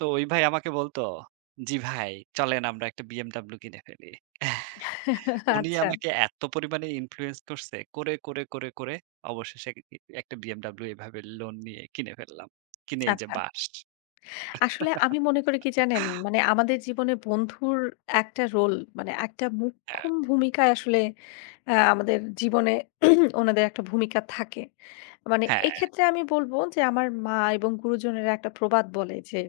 তো ওই ভাই আমাকে বলতো, জি ভাই, চলেন আমরা একটা BMW কিনে ফেলি এ্যাহ উনি আচ্ছা। আমাকে এত পরিমাণে influence করসে! করে, করে, করে, করে অবশেষে এক ই ই একটা BMW এইভাবে লোন নিয়ে কিনে ফেললাম। কিনে এই যে আচ্ছা। বাঁশ। আসলে আমি মনে করি কি জানেন, মানে আমাদের জীবনে বন্ধুর একটা রোল, মানে একটা হ্যাঁ। মোক্ষম ভূমিকায় আসলে অ্যা আমাদের জীবনে ওনাদের একটা ভূমিকা থাকে। মানে হ্যাঁ। এক্ষেত্রে আমি বলব, যে আমার মা এবং গুরুজনেরা একটা প্রবাদ বলে যে,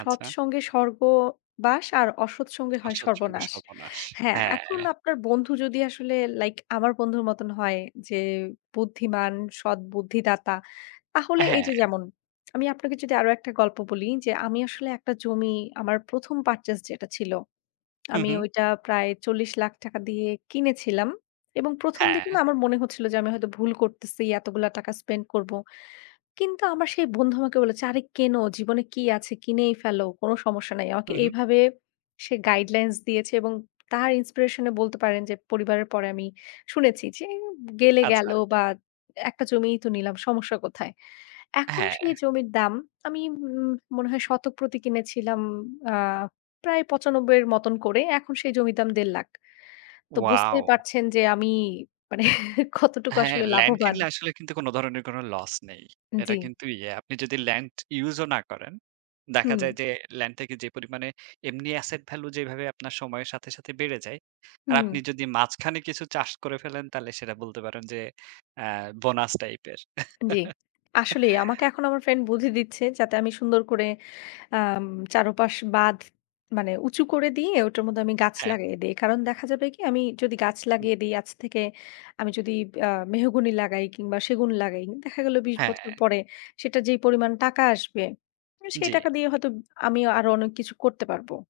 সৎ আচ্ছা। সঙ্গে স্বর্গবাস। আর অসৎ সঙ্গে হয় অসৎ সঙ্গে সর্বনাশ। সর্বনাশ। হ্যাঁ, হ্যাঁ। এখন আপনার বন্ধু যদি আসলে লাইক আমার বন্ধুর মতন হয় যে বুদ্ধিমান, সৎ বুদ্ধিদাতা, অ্যা তাহলে এই হ্যাঁ। যে যেমন আমি আপনাকে যদি আরও একটা গল্প বলি যে, আমি আসলে একটা জমি আমার ১ম purchase যেটা ছিল, হু, আমি হু। ওইটা প্রায় ৳৪০,০০,০০০ দিয়ে কিনেছিলাম এবং প্রথমদিকে হ্যাঁ। না আমার মনে হচ্ছিল যে, আমি হয়তো ভুল করতেসি, এতগুলা টাকা spend করব। কিন্তু আমার সেই বন্ধু আমাকে বলেছে, আরে কিন, জীবনে কী আছে, কিনেই ফেলো, কোনো সমস্যা নাই। আমাকে হু, হু। এইভাবে সে গাইডলাইনস দিয়েছে এবং তার ইনস্পিরেশনে বলতে পারেন যে পরিবারের পরে আমি শুনেছি যে, গেলে গেল আচ্ছা। বা একটা জমিই তো নিলাম, সমস্যা কোথায়? এখন সেই হ্যাঁ। জমির দাম আমি উম মনে হয় শতক প্রতি কিনেছিলাম আ প্রায় ৯৫ য়ের মতন করে। এখন সেই জমির দাম ৳১,৫০,০০০ তো বুঝতেই ওয়াও! পারছেন যে আমি মানে কতটুকু হ্যাঁ, আসলে ল্যান্ড লাভবান কিনলে আসলে কিন্তু কোনো ধরনের কোনো লস নেই। এটা জি। কিন্তু ইয়ে। আপনি যদি ল্যান্ড ইউজও না করেন, দেখা যায় হুম। যে ল্যান্ড থেকে যে পরিমাণে এমনি asset value যেইভাবে আপনার সময়ের সাথে, সাথে বেড়ে যায়। আর হুম। আপনি যদি মাঝখানে কিছু চাষ করে ফেলেন, তাহলে সেটা বলতে পারেন যে, অ্যাঁ বোনাস টাইপের। জি। আসলেই আমাকে এখন আমার friend বুদ্ধি দিচ্ছে যাতে আমি সুন্দর করে আম চারপাশ বাঁধ মানে উঁচু করে দিয়ে ওটার মধ্যে আমি গাছ হ্যাঁ। লাগিয়ে দেই। কারণ দেখা যাবে কি আমি যদি গাছ হুম। লাগিয়ে দেই আজ থেকে আমি যদি আ মেহগনি লাগাই কিংবা সেগুন লাগাই দেখা গেল ২০ বছর হ্যাঁ। পরে সেটা যেই পরিমাণ টাকা আসবে, সেই জি। টাকা দিয়ে হয়তো আমি আরও অনেক কিছু করতে পারব।